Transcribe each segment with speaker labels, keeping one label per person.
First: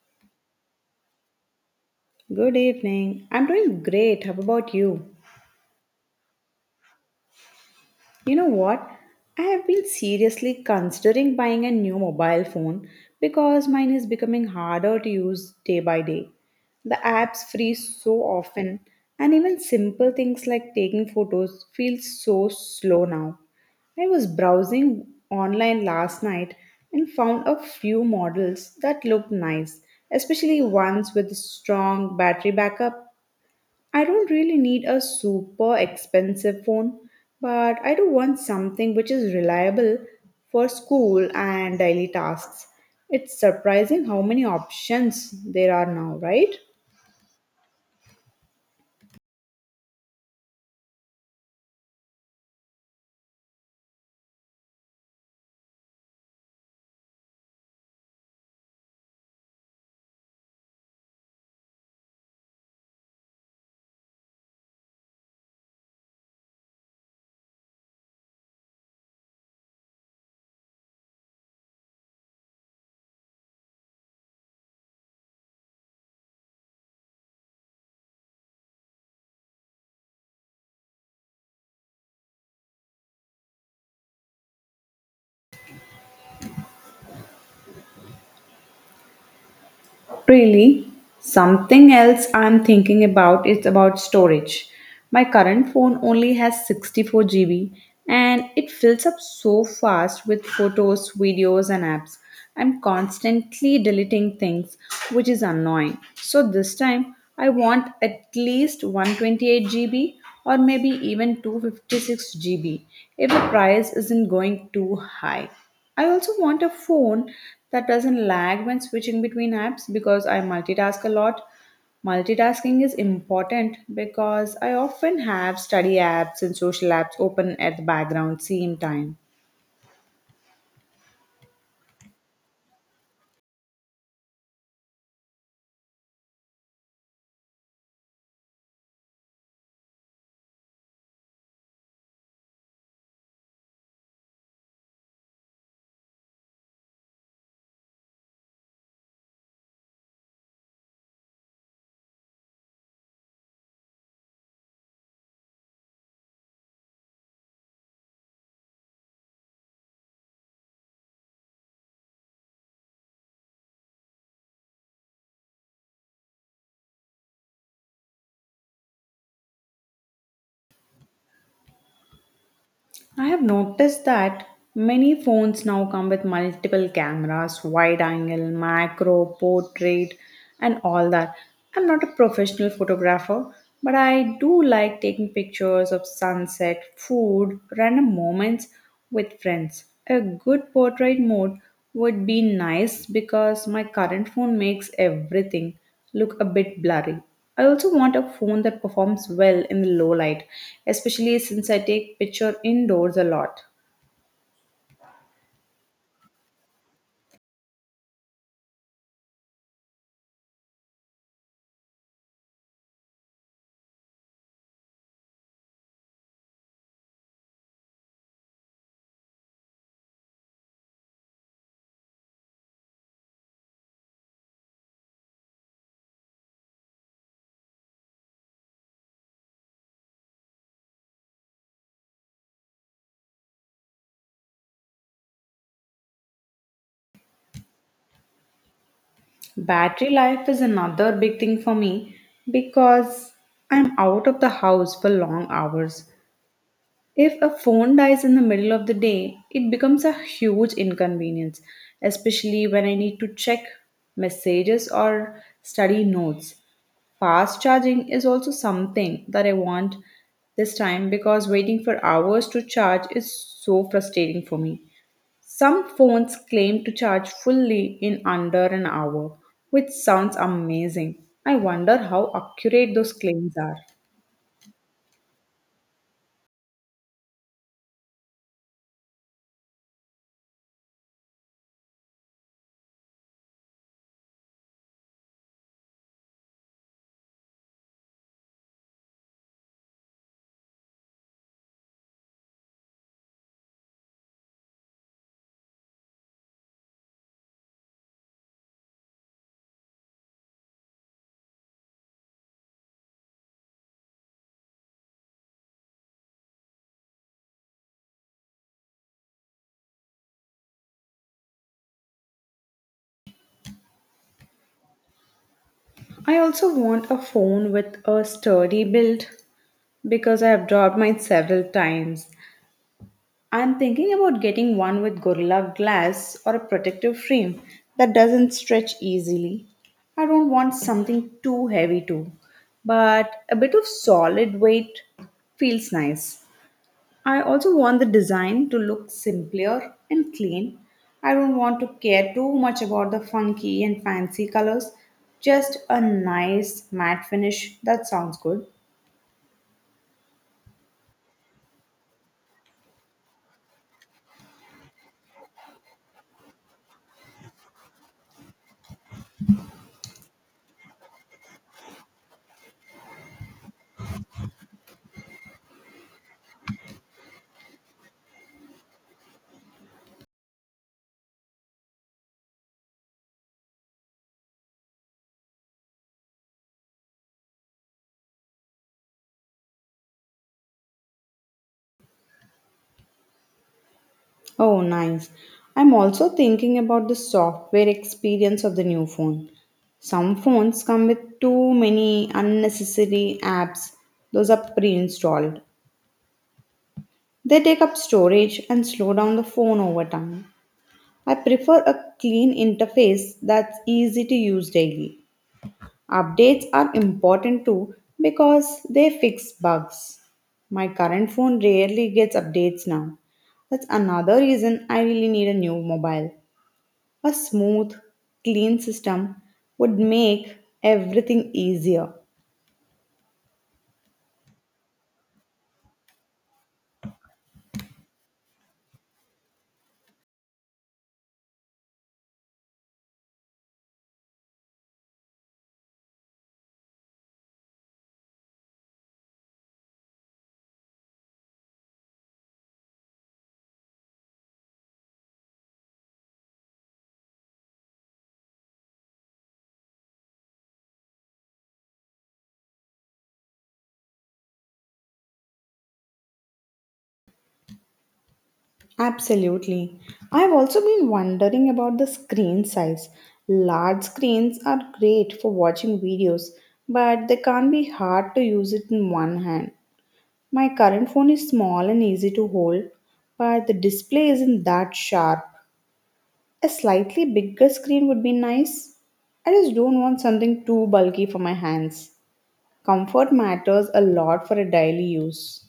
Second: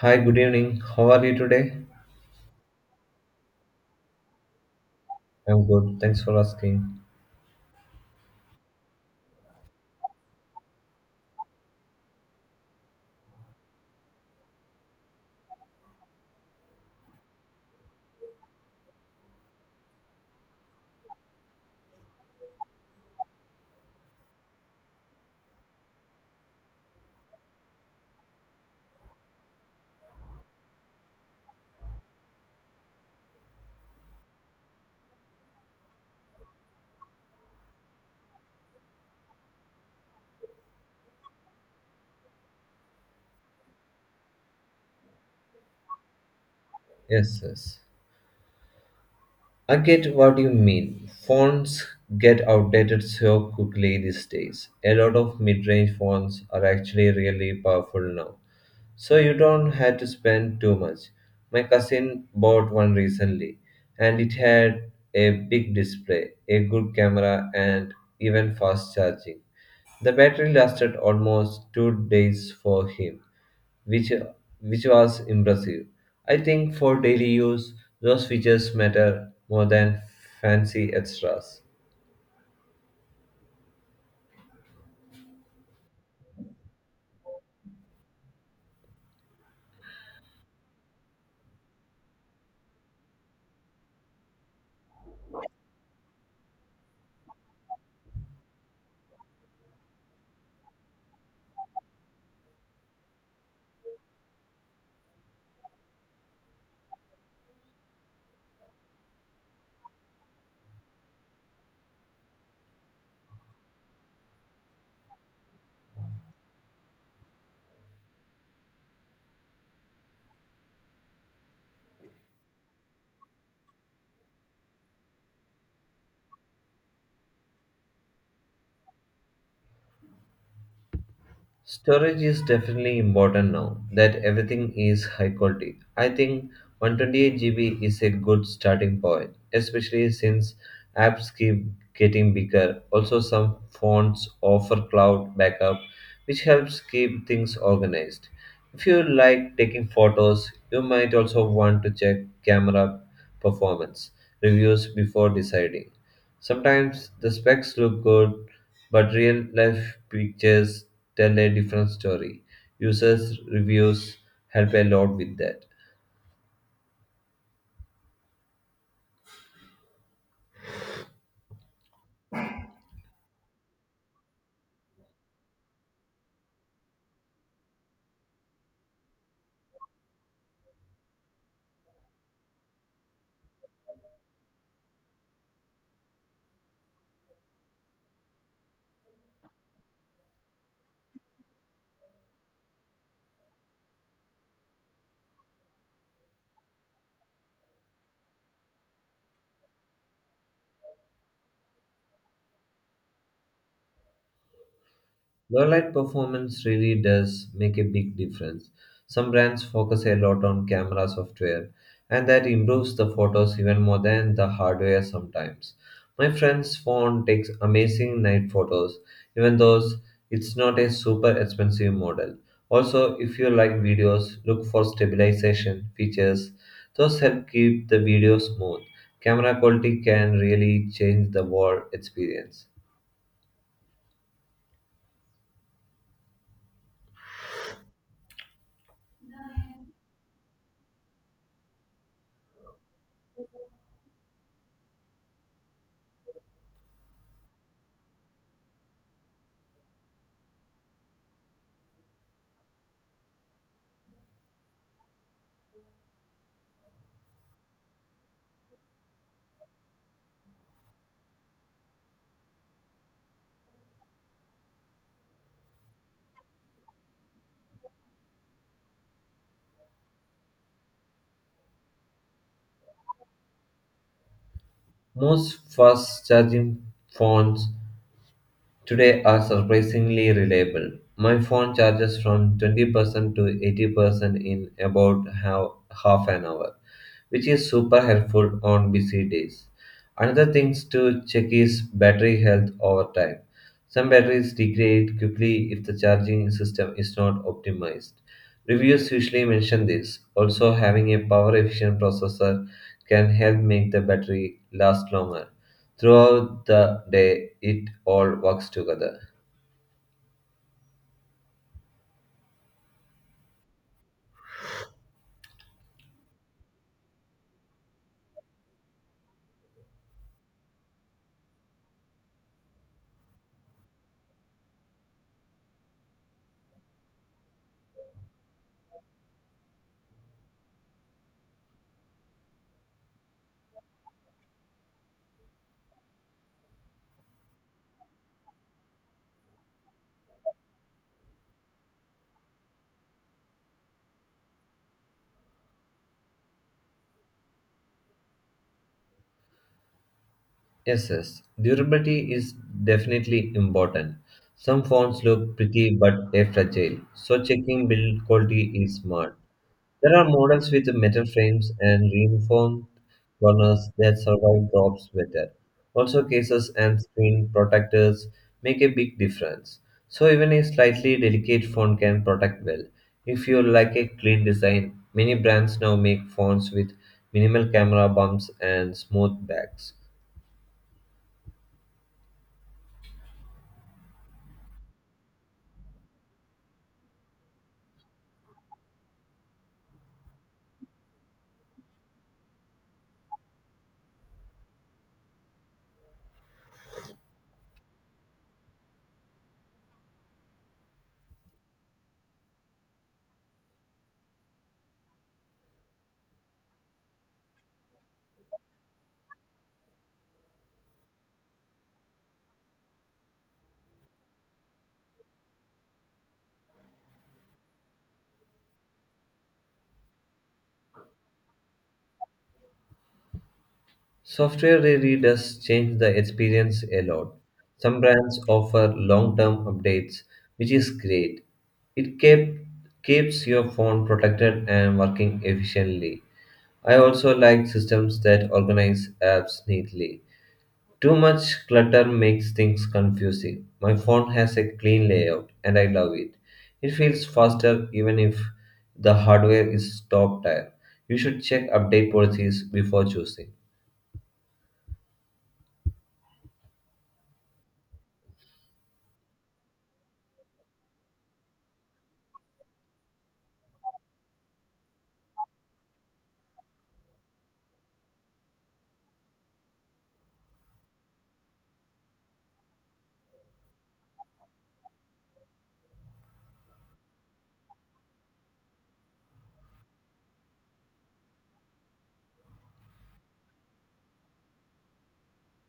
Speaker 1: Hi, good evening. How are you today?
Speaker 2: Good evening. I'm doing great. How about you?
Speaker 1: I'm good. Thanks for asking.
Speaker 2: You know what? I have been seriously considering buying a new mobile phone because mine is becoming harder to use day by day. The apps freeze so often, and even simple things like taking photos feel so slow now. I was browsing online last night and found a few models that looked nice, especially ones with strong battery backup. I don't really need a super expensive phone, but I do want something which is reliable for school and daily tasks. It's surprising how many options there are now, right?
Speaker 1: Yes, yes. I get what you mean. Phones get outdated so quickly these days. A lot of mid range phones are actually really powerful now. So you don't have to spend too much. My cousin bought one recently, and it had a big display, a good camera, and even fast charging. The battery lasted almost 2 days for him, which which was impressive. I think for daily use, those features matter more than fancy extras.
Speaker 2: Really, something else I'm thinking about is about storage. My current phone only has 64 GB, and it fills up so fast with photos, videos, and apps. I'm constantly deleting things, which is annoying. So this time, I want at least 128 GB or maybe even 256 GB if the price isn't going too high. I also want a phone that doesn't lag when switching between apps because I multitask a lot. Multitasking is important because I often have study apps and social apps open at the background same time.
Speaker 1: Storage is definitely important now that everything is high quality. I think 128 GB is a good starting point, especially since apps keep getting bigger. Also, some phones offer cloud backup, which helps keep things organized. If you like taking photos, you might also want to check camera performance reviews before deciding. Sometimes the specs look good, but real life pictures tell a different story. Users' reviews help a lot with that.
Speaker 2: I have noticed that many phones now come with multiple cameras, wide angle, macro, portrait, and all that. I'm not a professional photographer, but I do like taking pictures of sunset, food, random moments with friends. A good portrait mode would be nice because my current phone makes everything look a bit blurry. I also want a phone that performs well in the low light, especially since I take picture indoors a lot.
Speaker 1: Low-light performance really does make a big difference. Some brands focus a lot on camera software, and that improves the photos even more than the hardware sometimes. My friend's phone takes amazing night photos, even though it's not a super expensive model. Also, if you like videos, look for stabilization features. Those help keep the video smooth. Camera quality can really change the world experience.
Speaker 2: Battery life is another big thing for me because I'm out of the house for long hours. If a phone dies in the middle of the day, it becomes a huge inconvenience, especially when I need to check messages or study notes. Fast charging is also something that I want this time because waiting for hours to charge is so frustrating for me. Some phones claim to charge fully in under an hour, which sounds amazing. I wonder how accurate those claims are.
Speaker 1: Most fast charging phones today are surprisingly reliable. My phone charges from 20% to 80% in about half an hour, which is super helpful on busy days. Another things to check is battery health over time. Some batteries degrade quickly if the charging system is not optimized. Reviews usually mention this. Also, having a power efficient processor can help make the battery last longer. Throughout the day, it all works together.
Speaker 2: I also want a phone with a sturdy build because I have dropped mine several times. I'm thinking about getting one with Gorilla Glass or a protective frame that doesn't stretch easily. I don't want something too heavy too, but a bit of solid weight feels nice. I also want the design to look simpler and clean. I don't want to care too much about the funky and fancy colors, just a nice matte finish that sounds good.
Speaker 1: Yes, yes. Durability is definitely important. Some phones look pretty but they're fragile, so checking build quality is smart. There are models with metal frames and reinforced corners that survive drops better. Also, cases and screen protectors make a big difference. So, even a slightly delicate phone can protect well. If you like a clean design, many brands now make phones with minimal camera bumps and smooth backs.
Speaker 2: Oh, nice. I'm also thinking about the software experience of the new phone. Some phones come with too many unnecessary apps, those are pre installed. They take up storage and slow down the phone over time. I prefer a clean interface that's easy to use daily. Updates are important too because they fix bugs. My current phone rarely gets updates now. That's another reason I really need a new mobile. A smooth, clean system would make everything easier.
Speaker 1: Software really does change the experience a lot. Some brands offer long term updates, which is great. It keeps your phone protected and working efficiently. I also like systems that organize apps neatly. Too much clutter makes things confusing. My phone has a clean layout and I love it. It feels faster even if the hardware is top tier. You should check update policies before choosing.
Speaker 2: Absolutely. I've also been wondering about the screen size. Large screens are great for watching videos, but they can't be hard to use it in one hand. My current phone is small and easy to hold, but the display isn't that sharp. A slightly bigger screen would be nice. I just don't want something too bulky for my hands. Comfort matters a lot for a daily use.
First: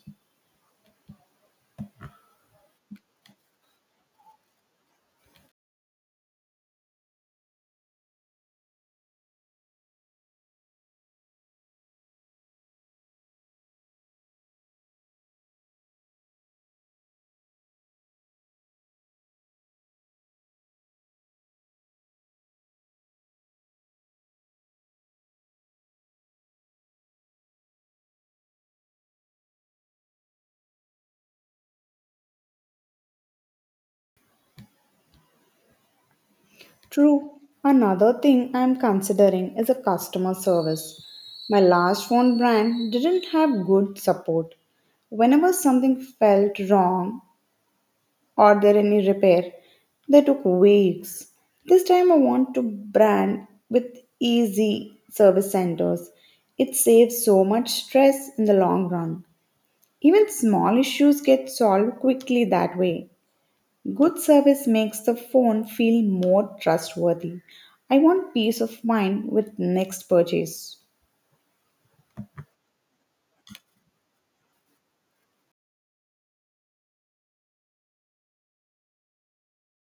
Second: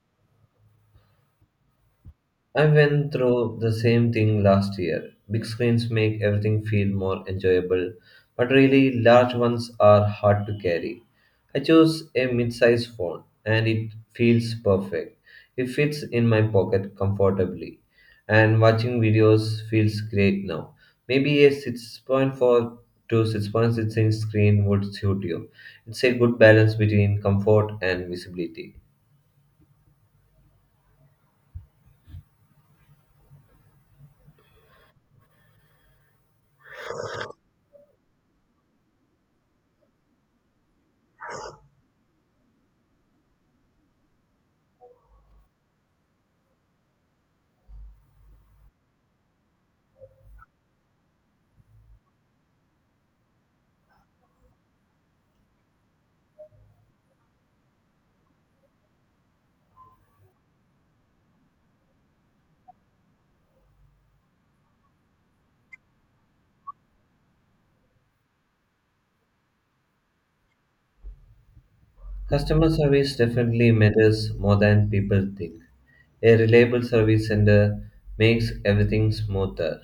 Speaker 1: I went through the same thing last year. Big screens make everything feel more enjoyable, but really large ones are hard to carry. I chose a mid-size phone and it feels perfect. It fits in my pocket comfortably and watching videos feels great now. Maybe a 6.4 to 6.6 inch screen would suit you. It's a good balance between comfort and visibility.
Speaker 2: True. Another thing I am considering is a customer service. My last phone brand didn't have good support. Whenever something felt wrong or there any repair, they took weeks. This time I want to brand with easy service centers. It saves so much stress in the long run. Even small issues get solved quickly that way. Good service makes the phone feel more trustworthy. I want peace of mind with next purchase.
Speaker 1: Customer service definitely matters more than people think. A reliable service center makes everything smoother.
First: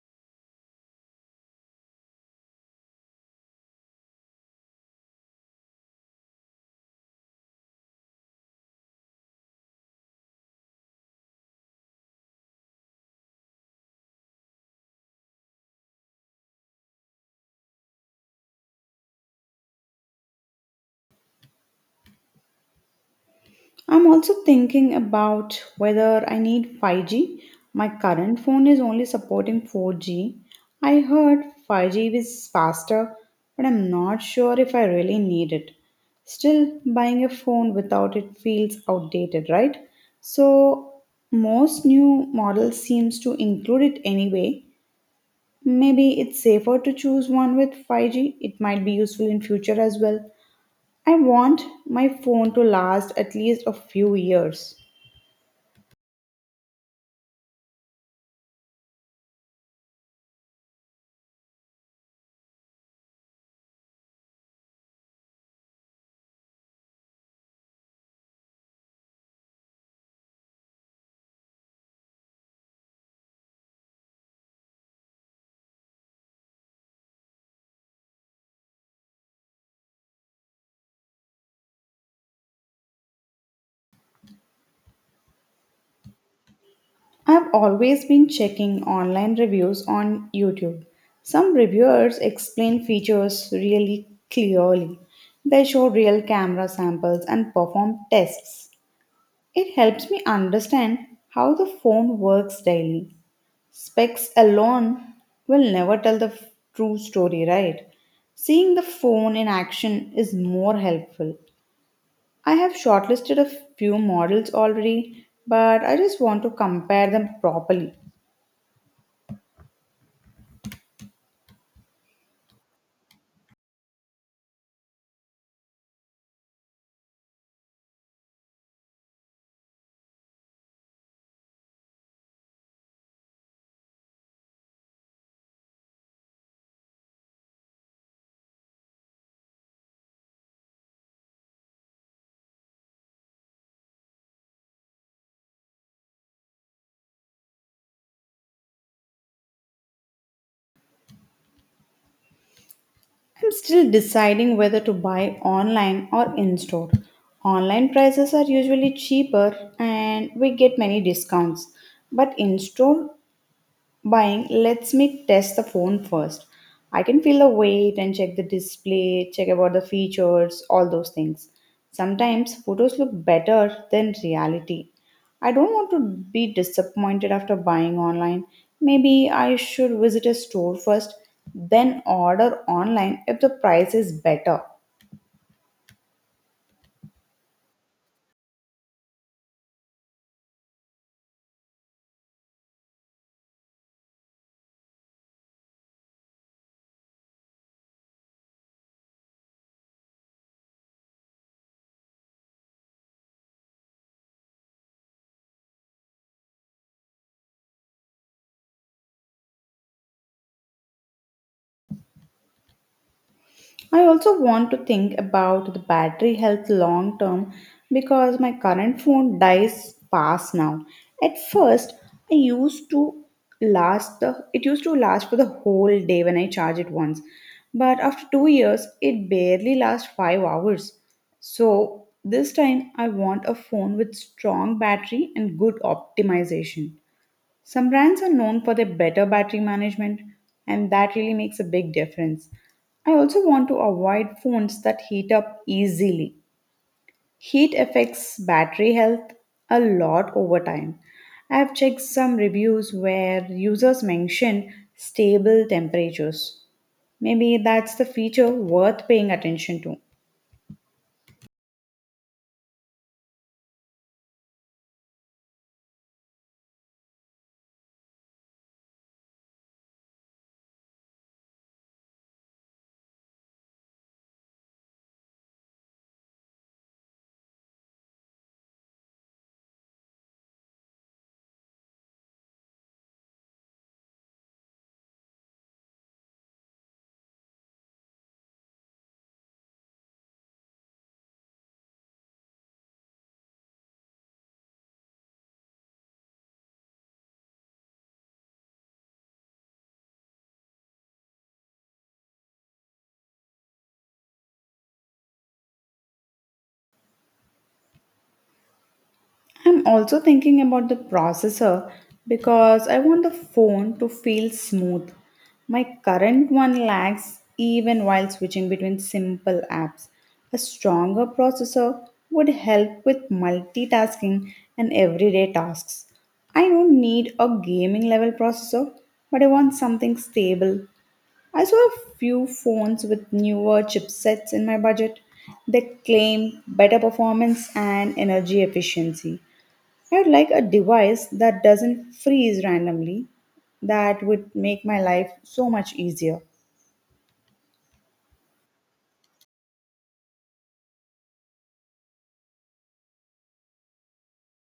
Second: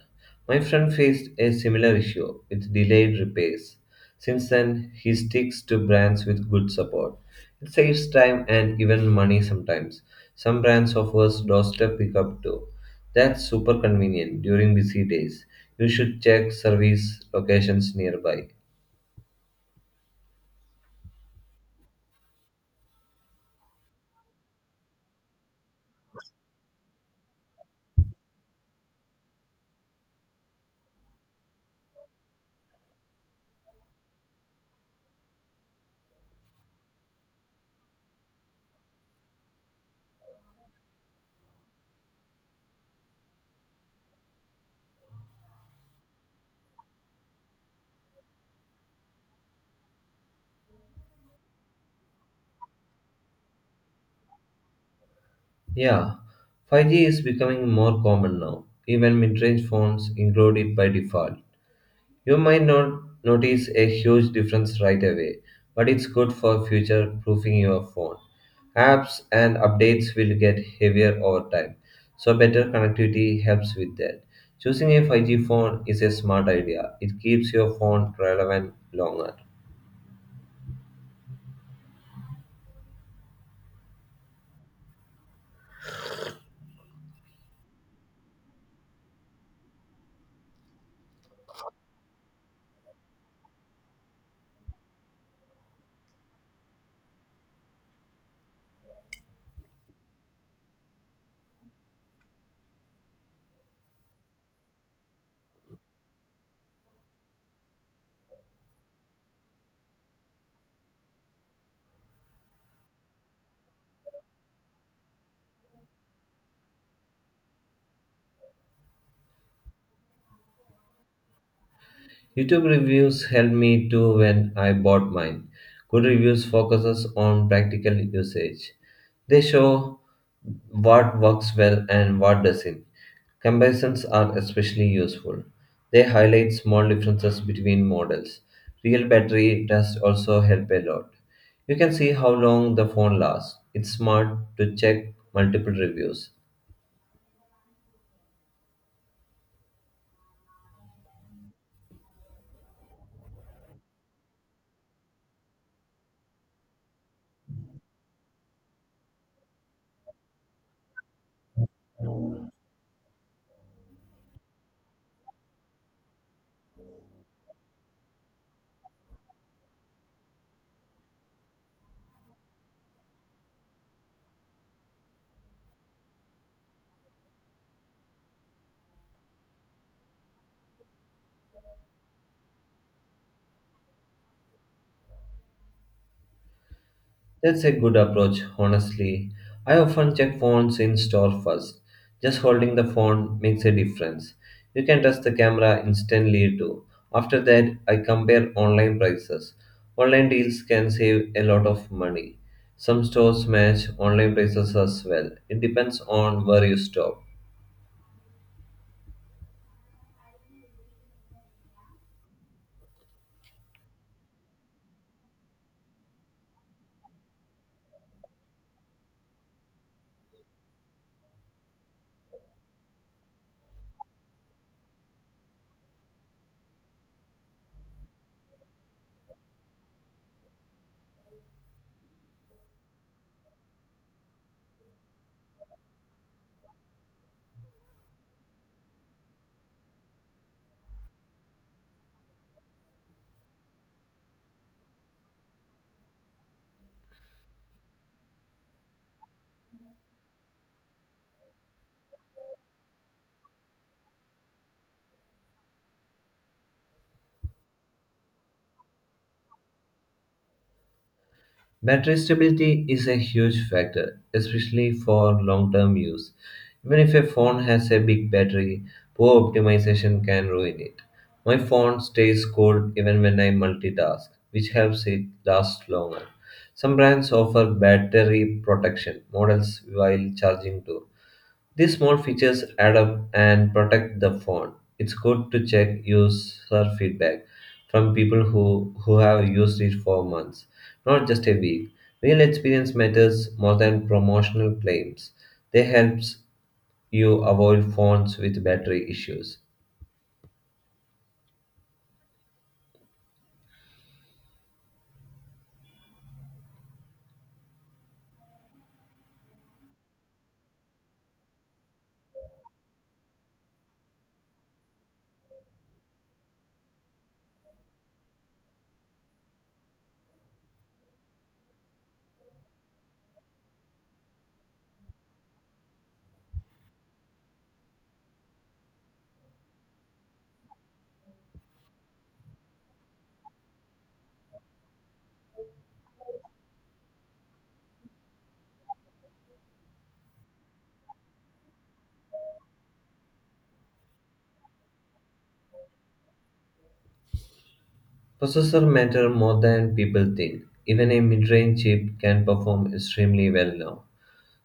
Speaker 1: My friend faced a similar issue with delayed repairs. Since then, he sticks to brands with good support. It saves time and even money sometimes. Some brands offers doorstep pickup too. That's super convenient during busy days. You should check service locations nearby.
Speaker 2: I'm also thinking about whether I need 5G. My current phone is only supporting 4G. I heard 5G is faster, but I'm not sure if I really need it. Still, buying a phone without it feels outdated, right? So, most new models seems to include it anyway. Maybe it's safer to choose one with 5G. It might be useful in future as well. I want my phone to last at least a few years.
Speaker 1: Yeah, 5G is becoming more common now. Even mid-range phones include it by default. You might not notice a huge difference right away, but it's good for future-proofing your phone. Apps and updates will get heavier over time, so better connectivity helps with that. Choosing a 5G phone is a smart idea. It keeps your phone relevant longer.
Speaker 2: I've always been checking online reviews on YouTube. Some reviewers explain features really clearly. They show real camera samples and perform tests. It helps me understand how the phone works daily. Specs alone will never tell the true story, right? Seeing the phone in action is more helpful. I have shortlisted a few models already, but I just want to compare them properly.
Speaker 1: YouTube reviews helped me too when I bought mine. Good reviews focuses on practical usage. They show what works well and what doesn't. Comparisons are especially useful. They highlight small differences between models. Real battery tests also help a lot. You can see how long the phone lasts. It's smart to check multiple reviews.
Speaker 2: I'm still deciding whether to buy online or in store. Online prices are usually cheaper and we get many discounts, but in store buying lets me test the phone first. I can feel the weight and check the display, check about the features, all those things. Sometimes photos look better than reality. I don't want to be disappointed after buying online. Maybe I should visit a store first, then order online if the price is better.
Speaker 1: That's a good approach, honestly. I often check phones in store first. Just holding the phone makes a difference. You can test the camera instantly too. After that, I compare online prices. Online deals can save a lot of money. Some stores match online prices as well. It depends on where you stop.
Speaker 2: I also want to think about the battery health long term because my current phone dies fast now. At first, I used to last the it used to last for the whole day when I charge it once. But after 2 years, it barely lasts 5 hours. So, this time I want a phone with strong battery and good optimization. Some brands are known for their better battery management, and that really makes a big difference. I also want to avoid phones that heat up easily. Heat affects battery health a lot over time. I have checked some reviews where users mention stable temperatures. Maybe that's the feature worth paying attention to.
Speaker 1: Battery stability is a huge factor, especially for long term use. Even if a phone has a big battery, poor optimization can ruin it. My phone stays cool even when I multitask, which helps it last longer. Some brands offer battery protection models while charging too, these small features add up and protect the phone. It's good to check user feedback from people who have used it for months, not just a week. Real experience matters more than promotional claims. They helps you avoid phones with battery issues.
Speaker 2: I'm also thinking about the processor because I want the phone to feel smooth. My current one lags even while switching between simple apps. A stronger processor would help with multitasking and everyday tasks. I don't need a gaming level processor, but I want something stable. I saw a few phones with newer chipsets in my budget. They claim better performance and energy efficiency. I'd like a device that doesn't freeze randomly. That would make my life so much easier.
Speaker 1: Processor matter more than people think. Even a mid-range chip can perform extremely well now.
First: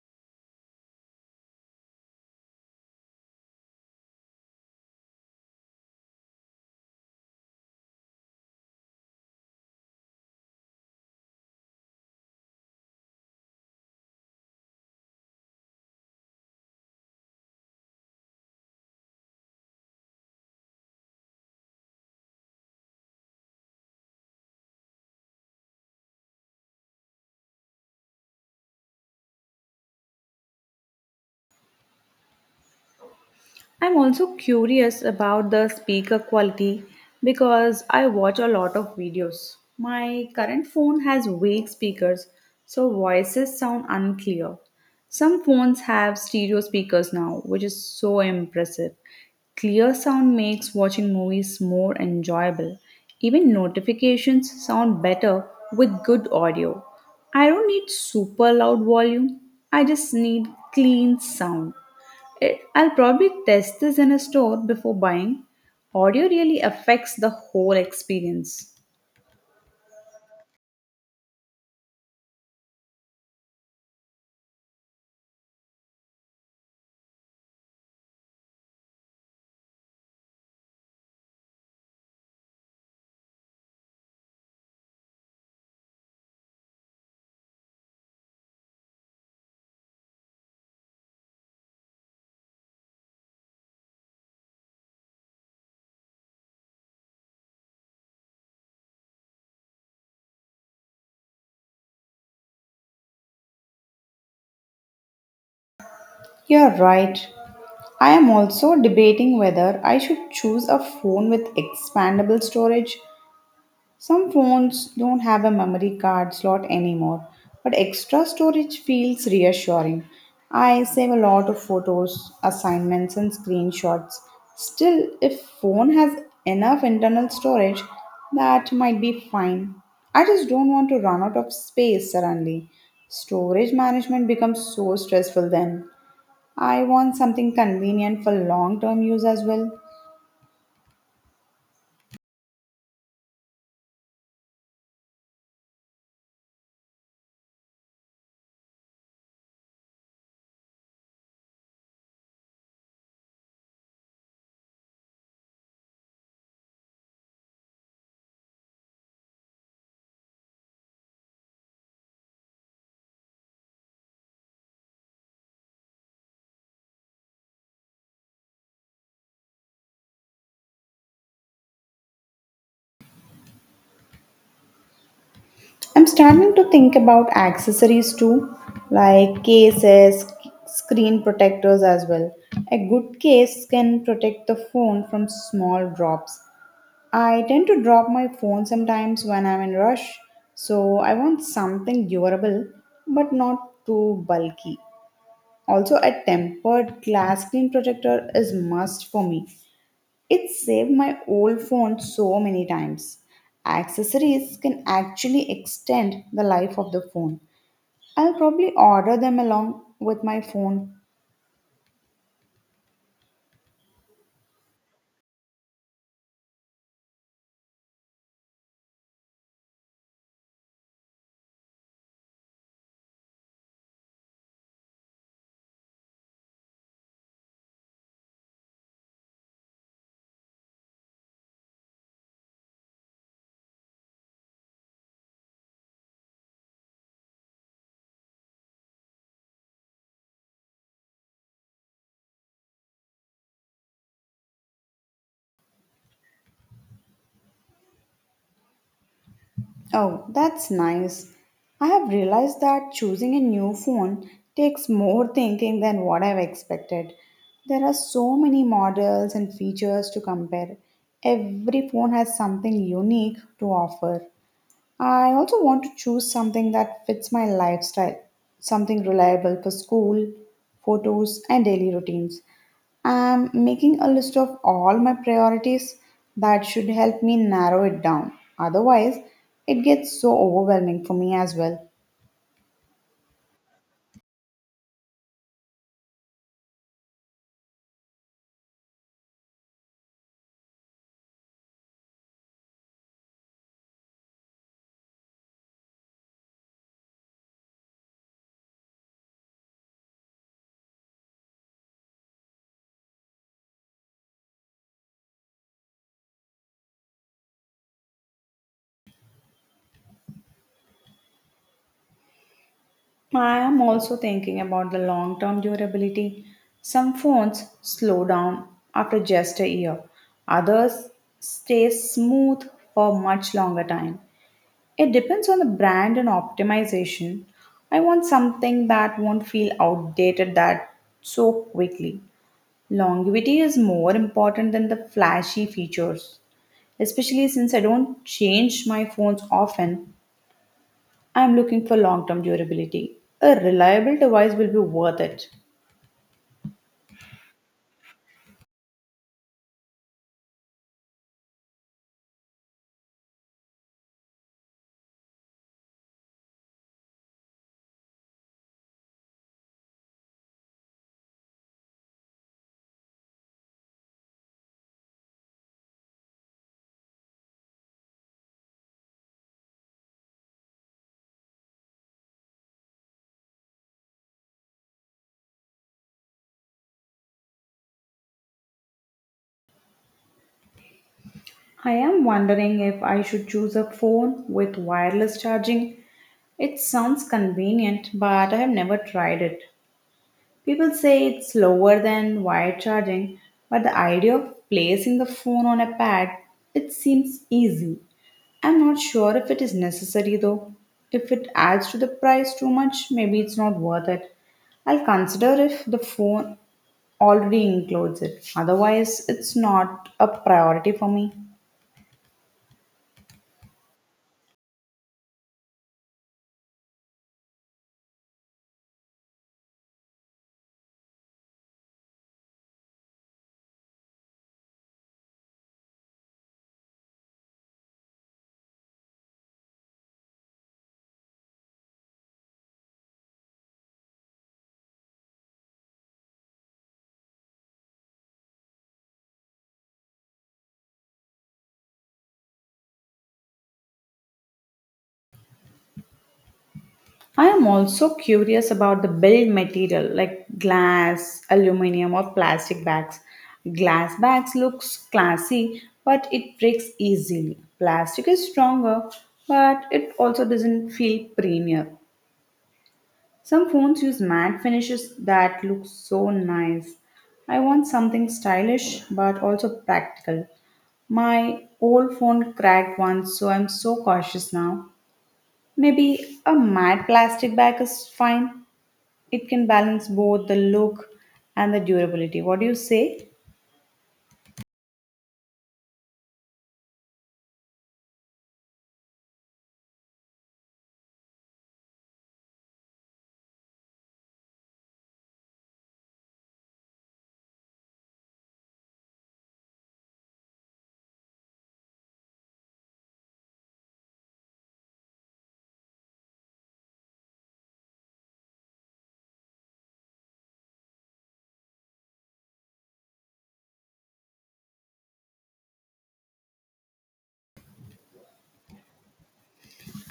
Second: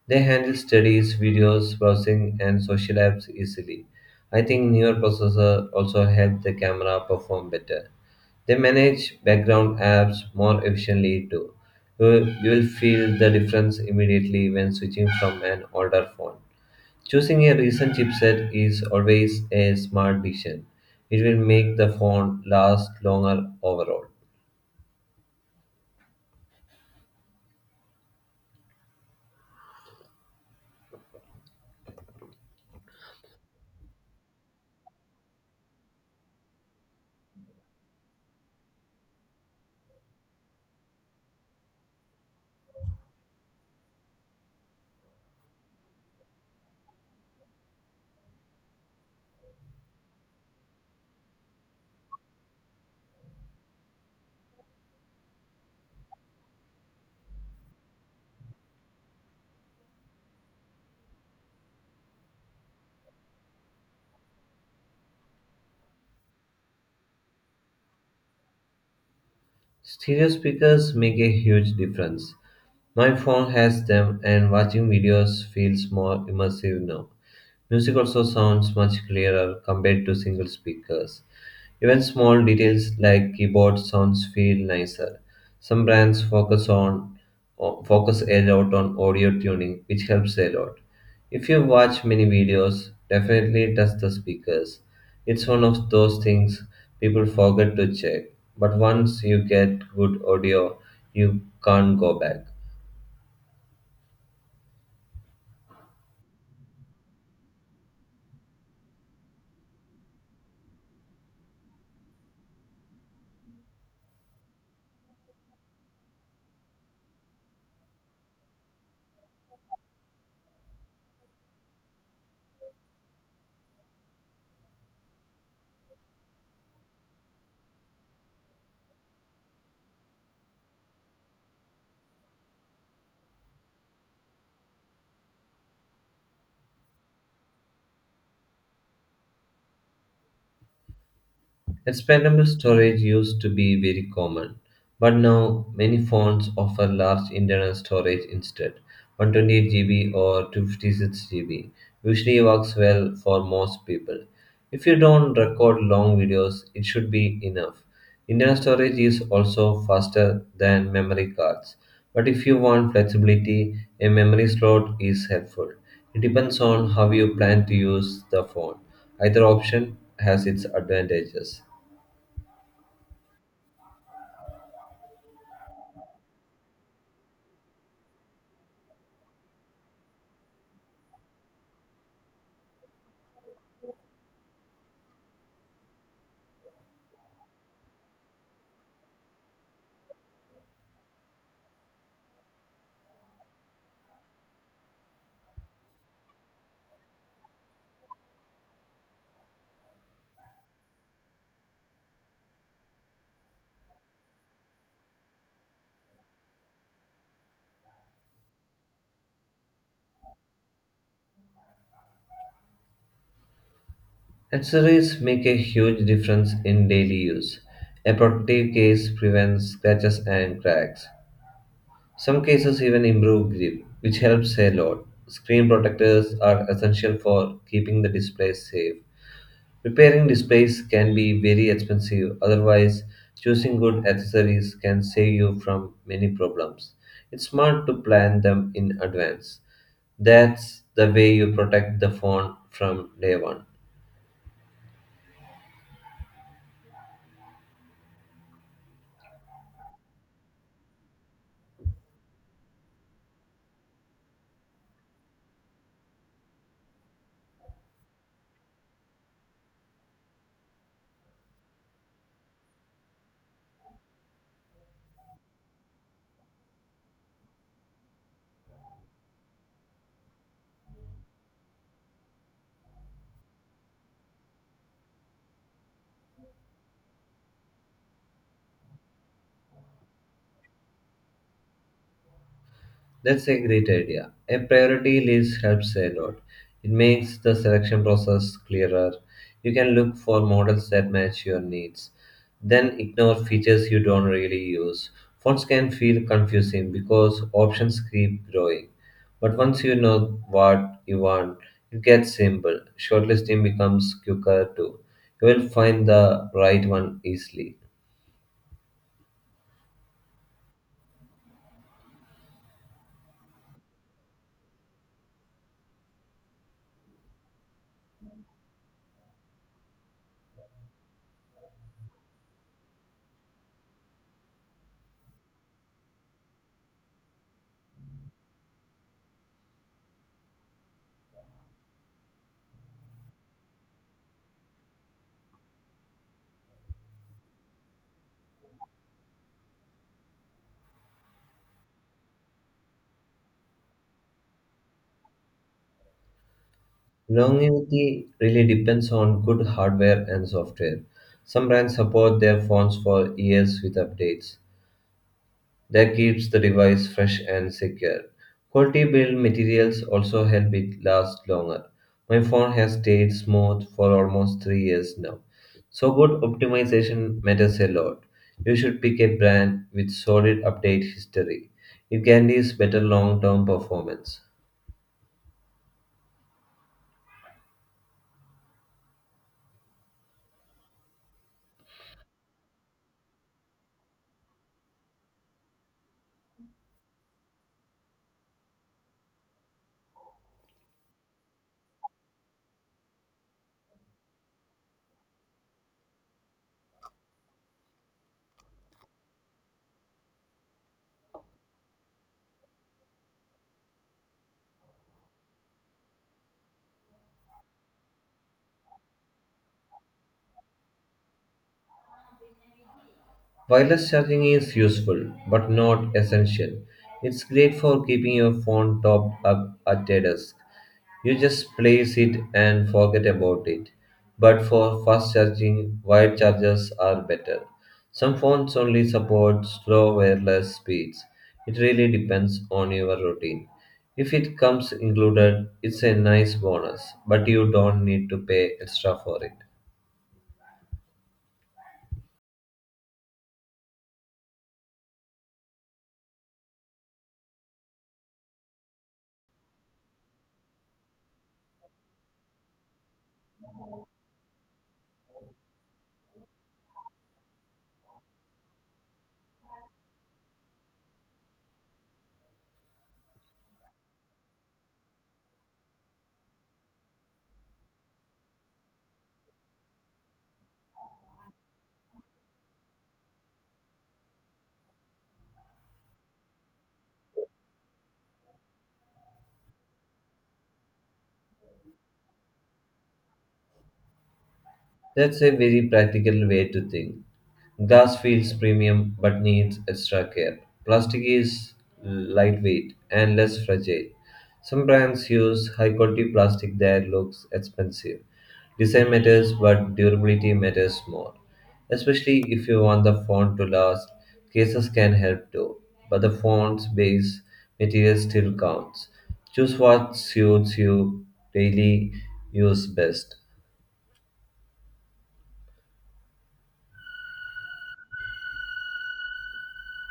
Speaker 1: They handle studies, videos, browsing, and social apps easily. I think newer processors also help the camera perform better. They manage background apps more efficiently too. You will feel the difference immediately when switching from an older phone. Choosing a recent chipset is always a smart decision. It will make the phone last longer overall.
Speaker 2: I'm also curious about the speaker quality because I watch a lot of videos. My current phone has weak speakers, so voices sound unclear. Some phones have stereo speakers now, which is so impressive. Clear sound makes watching movies more enjoyable. Even notifications sound better with good audio. I don't need super loud volume, I just need clean sound. I'll probably test this in a store before buying. Audio really affects the whole experience.
Speaker 1: Stereo speakers make a huge difference. My phone has them, and watching videos feels more immersive now. Music also sounds much clearer compared to single speakers. Even small details like keyboard sounds feel nicer. Some brands focus a lot on audio tuning, which helps a lot. If you watch many videos, definitely test the speakers. It's one of those things people forget to check, but once you get good audio, you can't go back.
Speaker 2: You're right. I am also debating whether I should choose a phone with expandable storage. Some phones don't have a memory card slot anymore, but extra storage feels reassuring. I save a lot of photos, assignments, and screenshots. Still, if phone has enough internal storage, that might be fine. I just don't want to run out of space suddenly. Storage management becomes so stressful then. I want something convenient for long-term use as well.
Speaker 1: Expandable storage used to be very common, but now many phones offer large internal storage instead 128 GB or 256 GB. Usually works well for most people. If you don't record long videos, it should be enough. Internal storage is also faster than memory cards, but if you want flexibility, a memory slot is helpful. It depends on how you plan to use the phone. Either option has its advantages.
Speaker 2: I'm starting to think about accessories too, like cases, screen protectors as well. A good case can protect the phone from small drops. I tend to drop my phone sometimes when I'm in rush, so I want something durable but not too bulky. Also, a tempered glass screen protector is must for me. It saved my old phone so many times. Accessories can actually extend the life of the phone. I'll probably order them along with my phone.
Speaker 1: Accessories make a huge difference in daily use. A protective case prevents scratches and cracks. Some cases even improve grip, which helps a lot. Screen protectors are essential for keeping the display safe. Repairing displays can be very expensive, otherwise, choosing good accessories can save you from many problems. It's smart to plan them in advance. That's the way you protect the phone from day one.
Speaker 2: Oh, that's nice. I have realized that choosing a new phone takes more thinking than what I've expected. There are so many models and features to compare. Every phone has something unique to offer. I also want to choose something that fits my lifestyle, something reliable for school, photos, and daily routines. I'm making a list of all my priorities that should help me narrow it down. Otherwise, it gets so overwhelming for me as well.
Speaker 1: That's a great idea. A priority list helps a lot. It makes the selection process clearer. You can look for models that match your needs. Then ignore features you don't really use. Fonts can feel confusing because options keep growing. But once you know what you want, it gets simple. Shortlisting becomes quicker too. You will find the right one easily.
Speaker 2: I am also thinking about the long term durability. Some phones slow down after just a year, others stay smooth for much longer time. It depends on the brand and optimization. I want something that won't feel outdated that so quickly. Longevity is more important than the flashy features, especially since I don't change my phones often. I'm looking for long term durability. A reliable device will be worth it.
Speaker 1: Longevity really depends on good hardware and software. Some brands support their phones for years with updates. That keeps the device fresh and secure. Quality build materials also help it last longer. My phone has stayed smooth for almost 3 years now. So good optimization matters a lot. You should pick a brand with solid update history. It guarantees better long-term performance.
Speaker 2: I am wondering if I should choose a phone with wireless charging. It sounds convenient, but I have never tried it. People say it's slower than wired charging, but the idea of placing the phone on a pad, it seems easy. I'm not sure if it is necessary though. If it adds to the price too much, maybe it's not worth it. I'll consider if the phone already includes it. Otherwise, it's not a priority for me.
Speaker 1: Wireless charging is useful but not essential. It's great for keeping your phone topped up at a desk. You just place it and forget about it. But for fast charging, wired chargers are better. Some phones only support slow wireless speeds. It really depends on your routine. If it comes included, it's a nice bonus, but you don't need to pay extra for it.
Speaker 2: I am also curious about the build material like glass, aluminium or plastic bags. Glass bags looks classy but it breaks easily. Plastic is stronger but it also doesn't feel premier. Some phones use matte finishes that look so nice. I want something stylish but also practical. My old phone cracked once, so I'm so cautious now. Maybe a matte plastic bag is fine. It can balance both the look and the durability. What do you say?
Speaker 1: That's a very practical way to think. Glass feels premium but needs extra care. Plastic is lightweight and less fragile. Some brands use high quality plastic that looks expensive. Design matters, but durability matters more. Especially if you want the font to last, cases can help too. But the font's base material still counts. Choose what suits you daily use best.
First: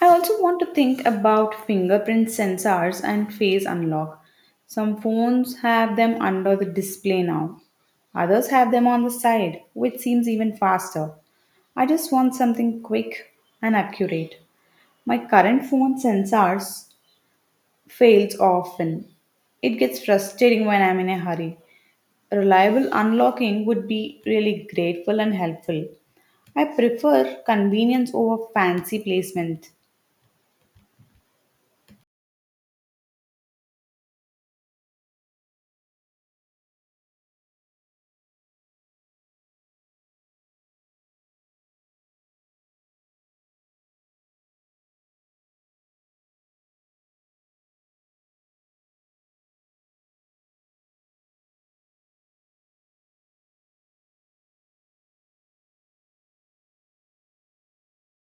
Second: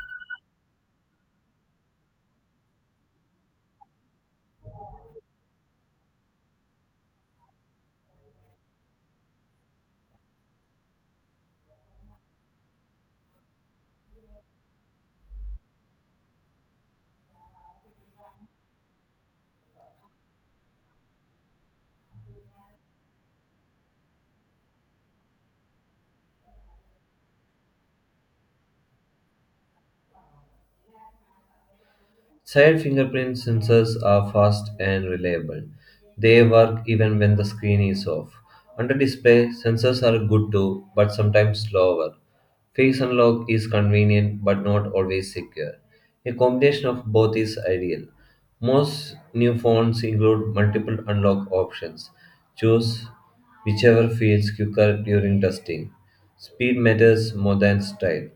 Speaker 2: I also want to think about fingerprint sensors and face unlock. Some phones have them under the display now, others have them on the side, which seems even faster. I just want something quick and accurate. My current phone sensors fails often. It gets frustrating when I'm in a hurry. Reliable unlocking would be really grateful and helpful. I prefer convenience over fancy placement.
Speaker 1: Side fingerprint sensors are fast and reliable. They work even when the screen is off. Under display, sensors are good too, but sometimes slower. Face unlock is convenient but not always secure. A combination of both is ideal. Most new phones include multiple unlock options. Choose whichever feels quicker during testing. Speed matters more than style.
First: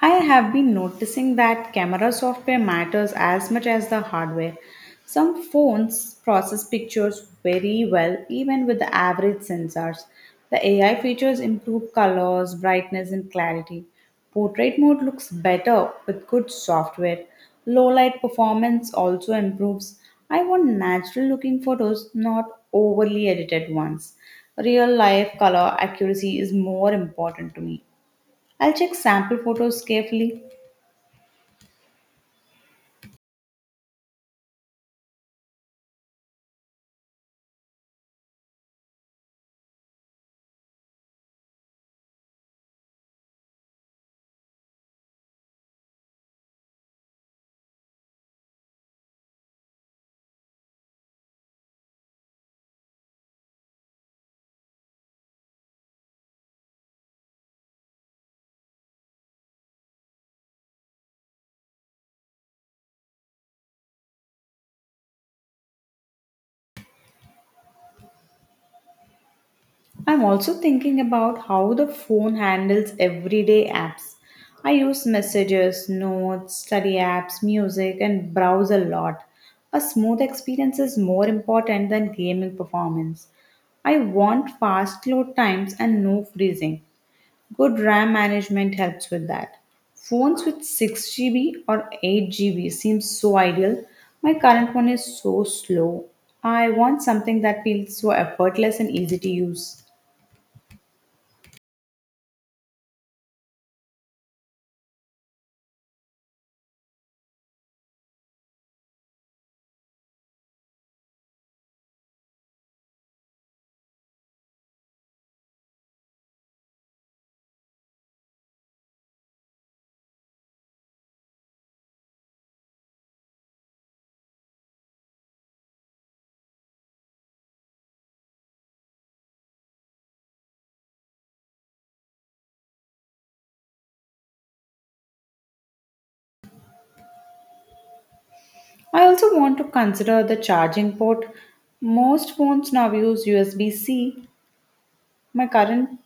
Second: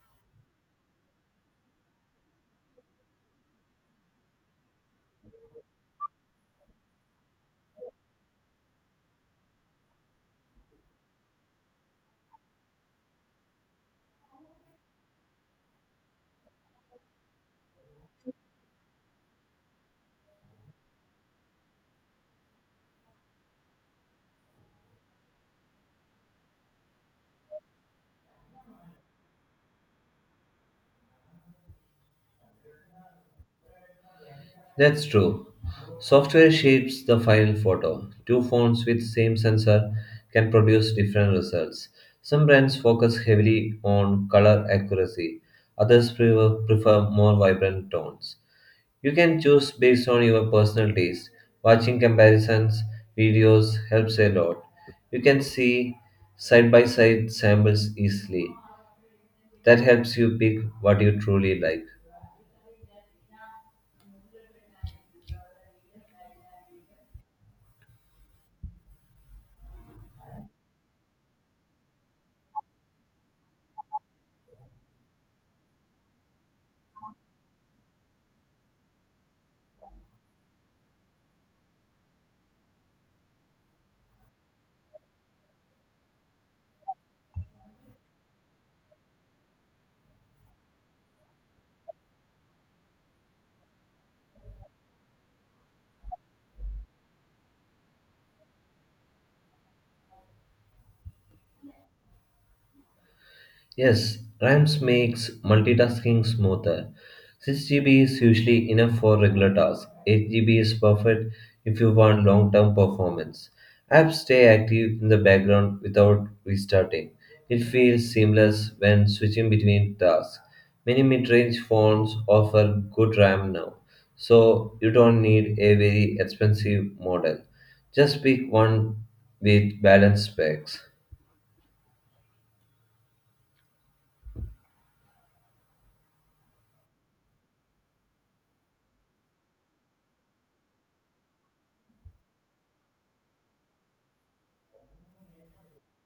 Speaker 2: I have been noticing that camera software matters as much as the hardware. Some phones process pictures very well, even with the average sensors. The AI features improve colors, brightness, and clarity. Portrait mode looks better with good software. Low light performance also improves. I want natural looking photos, not overly edited ones. Real life color accuracy is more important to me. I'll check sample photos carefully.
Speaker 1: That's true. Software shapes the final photo. Two phones with same sensor can produce different results. Some brands focus heavily on color accuracy, others prefer more vibrant tones. You can choose based on your personal taste. Watching comparisons videos helps a lot. You can see side by side samples easily. That helps you pick what you truly like.
Speaker 2: I'm also thinking about how the phone handles everyday apps. I use messages, notes, study apps, music, and browse a lot. A smooth experience is more important than gaming performance. I want fast load times and no freezing. Good RAM management helps with that. Phones with 6 GB or 8 GB seems so ideal. My current one is so slow. I want something that feels so effortless and easy to use.
Speaker 1: Yes, RAMs makes multitasking smoother. 6 GB is usually enough for regular tasks. 8 GB is perfect if you want long-term performance. Apps stay active in the background without restarting. It feels seamless when switching between tasks. Many mid-range phones offer good RAM now, so you don't need a very expensive model. Just pick one with balanced specs.
Speaker 2: I also want to consider the charging port. Most phones now use USB C. My current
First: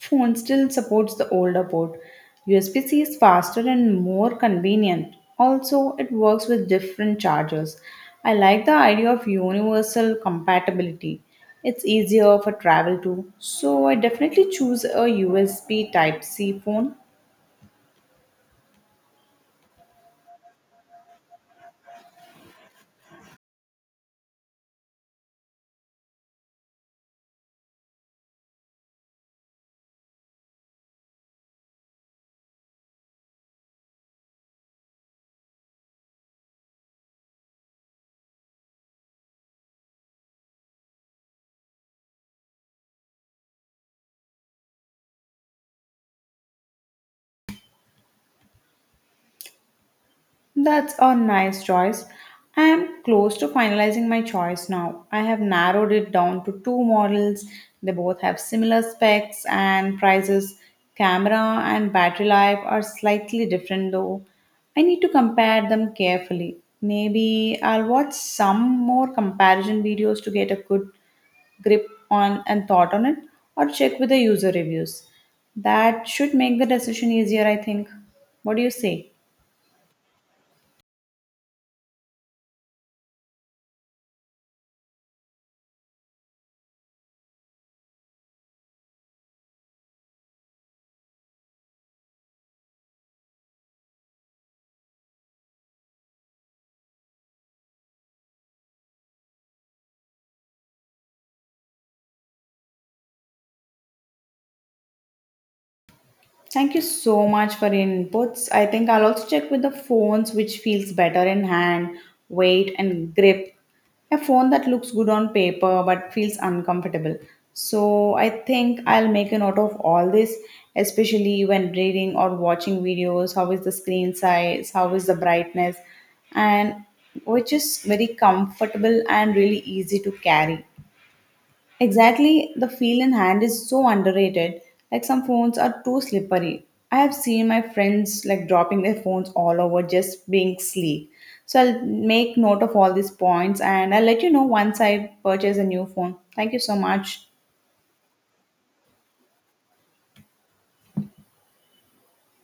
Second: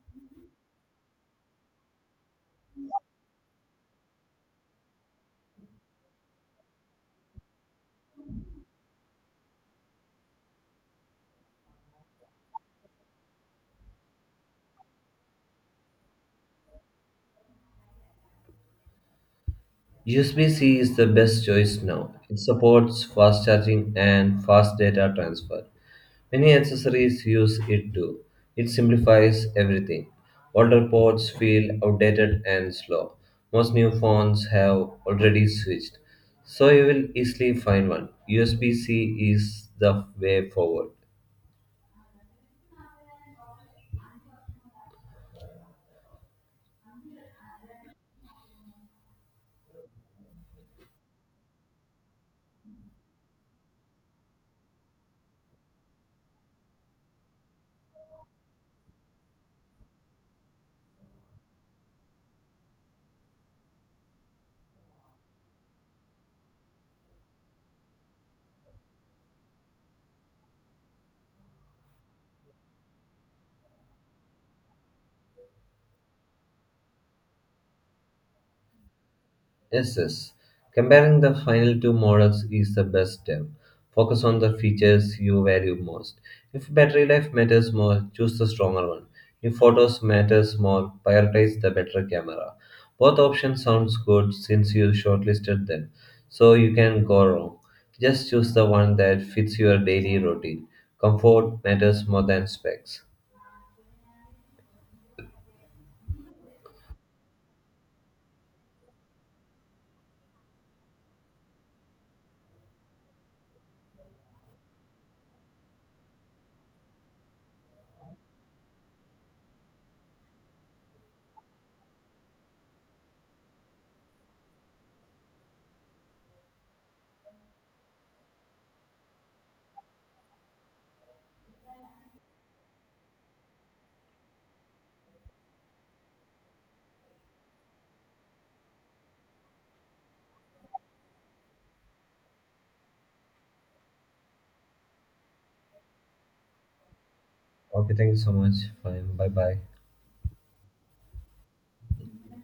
Speaker 2: phone still supports the older port. USB-C is faster and more convenient. Also, it works with different chargers. I like the idea of universal compatibility. It's easier for travel too. So I definitely choose a USB Type C phone.
Speaker 1: USB-C is the best choice now. It supports fast charging and fast data transfer. Many accessories use it too. It simplifies everything. Older ports feel outdated and slow. Most new phones have already switched, so you will easily find one. USB-C is the way forward.
Speaker 2: That's a nice choice. I am close to finalizing my choice now. I have narrowed it down to two models. They both have similar specs and prices. Camera and battery life are slightly different though. I need to compare them carefully. Maybe I'll watch some more comparison videos to get a good grip on and thought on it, or check with the user reviews. That should make the decision easier, I think. What do you say?
Speaker 1: Yes, yes. Comparing the final two models is the best step. Focus on the features you value most. If battery life matters more, choose the stronger one. If photos matters more, prioritize the better camera. Both options sounds good since you shortlisted them, so you can go wrong. Just choose the one that fits your daily routine. Comfort matters more than specs.
Speaker 2: Thank you so much for your inputs. I think I'll also check with the phones which feels better in hand, weight, and grip. A phone that looks good on paper but feels uncomfortable. So I think I'll make a note of all this, especially when reading or watching videos. How is the screen size? How is the brightness? And which is very comfortable and really easy to carry. Exactly, the feel in hand is so underrated. Like some phones are too slippery. I have seen my friends like dropping their phones all over just being sleek. So I'll make note of all these points and I'll let you know once I purchase a new phone. Thank you so much.
Speaker 1: Okay, thank you so much. Fine. Bye bye.